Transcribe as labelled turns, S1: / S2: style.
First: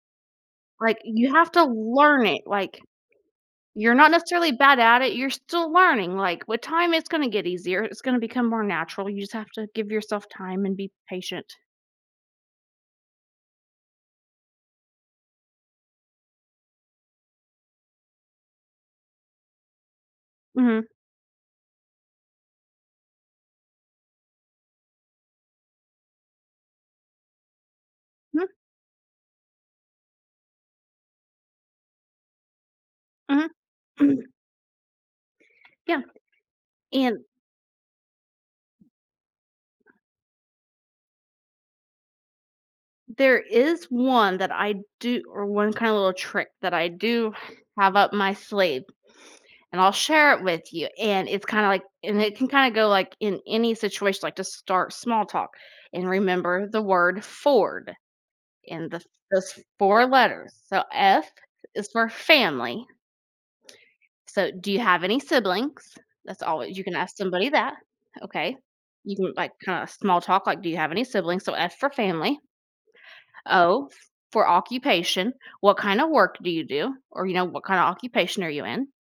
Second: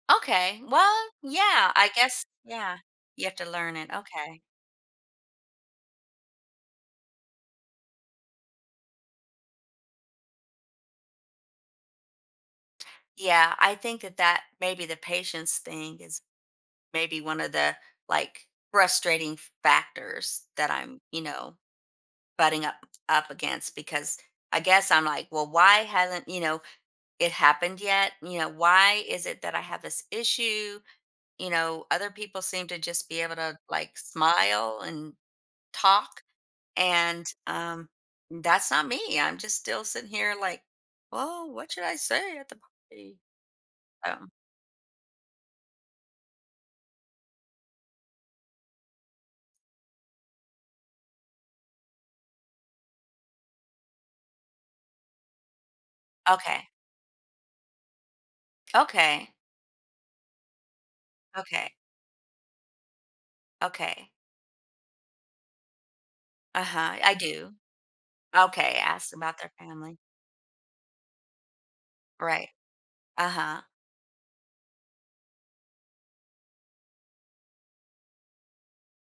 S1: Okay, well,
S2: Like, you have to
S1: yeah, I
S2: learn
S1: guess
S2: it,
S1: yeah,
S2: like,
S1: you have to learn it.
S2: you're not
S1: Okay.
S2: necessarily bad at it, you're still learning, like, with time, it's gonna get easier, it's gonna become more natural, you just have to give yourself time and be patient.
S1: Yeah, I think that that maybe the patience thing is maybe one of the, like, frustrating factors that
S2: Mhm.
S1: I'm, you know, butting up up against because I guess I'm like, "Well, why hasn't, you know, it happened yet? You
S2: Hmm.
S1: know, why is it that I have this issue?" You know, other people seem to just be able
S2: Mhm.
S1: to, like,
S2: Mm.
S1: smile and
S2: Yeah.
S1: talk,
S2: And
S1: and, um, that's not me, I'm just still sitting here, like, "Woah, what should I say at the party?"
S2: There is
S1: Um
S2: one that I do or one kinda little trick that I do have up my sleeve, and I'll share it with you, and it's kinda, like and it can kinda go, like, in any situation, like to start small talk and remember
S1: Okay.
S2: the word FORD and the
S1: Okay.
S2: those 4 letters. So, F
S1: Okay.
S2: is for family.
S1: Okay.
S2: So, "Do you have any siblings?" That's alwa you can
S1: Uh-huh. I
S2: ask somebody
S1: do.
S2: that, okay?
S1: Okay.
S2: You
S1: Ask
S2: can,
S1: about their
S2: like, kinda
S1: family.
S2: small talk, like, "Do you have any siblings?" So, F for family.
S1: Right. Uh-huh.
S2: O for occupation, "What kind of work do you do?" Or, you know, "What kind of occupation are you in?"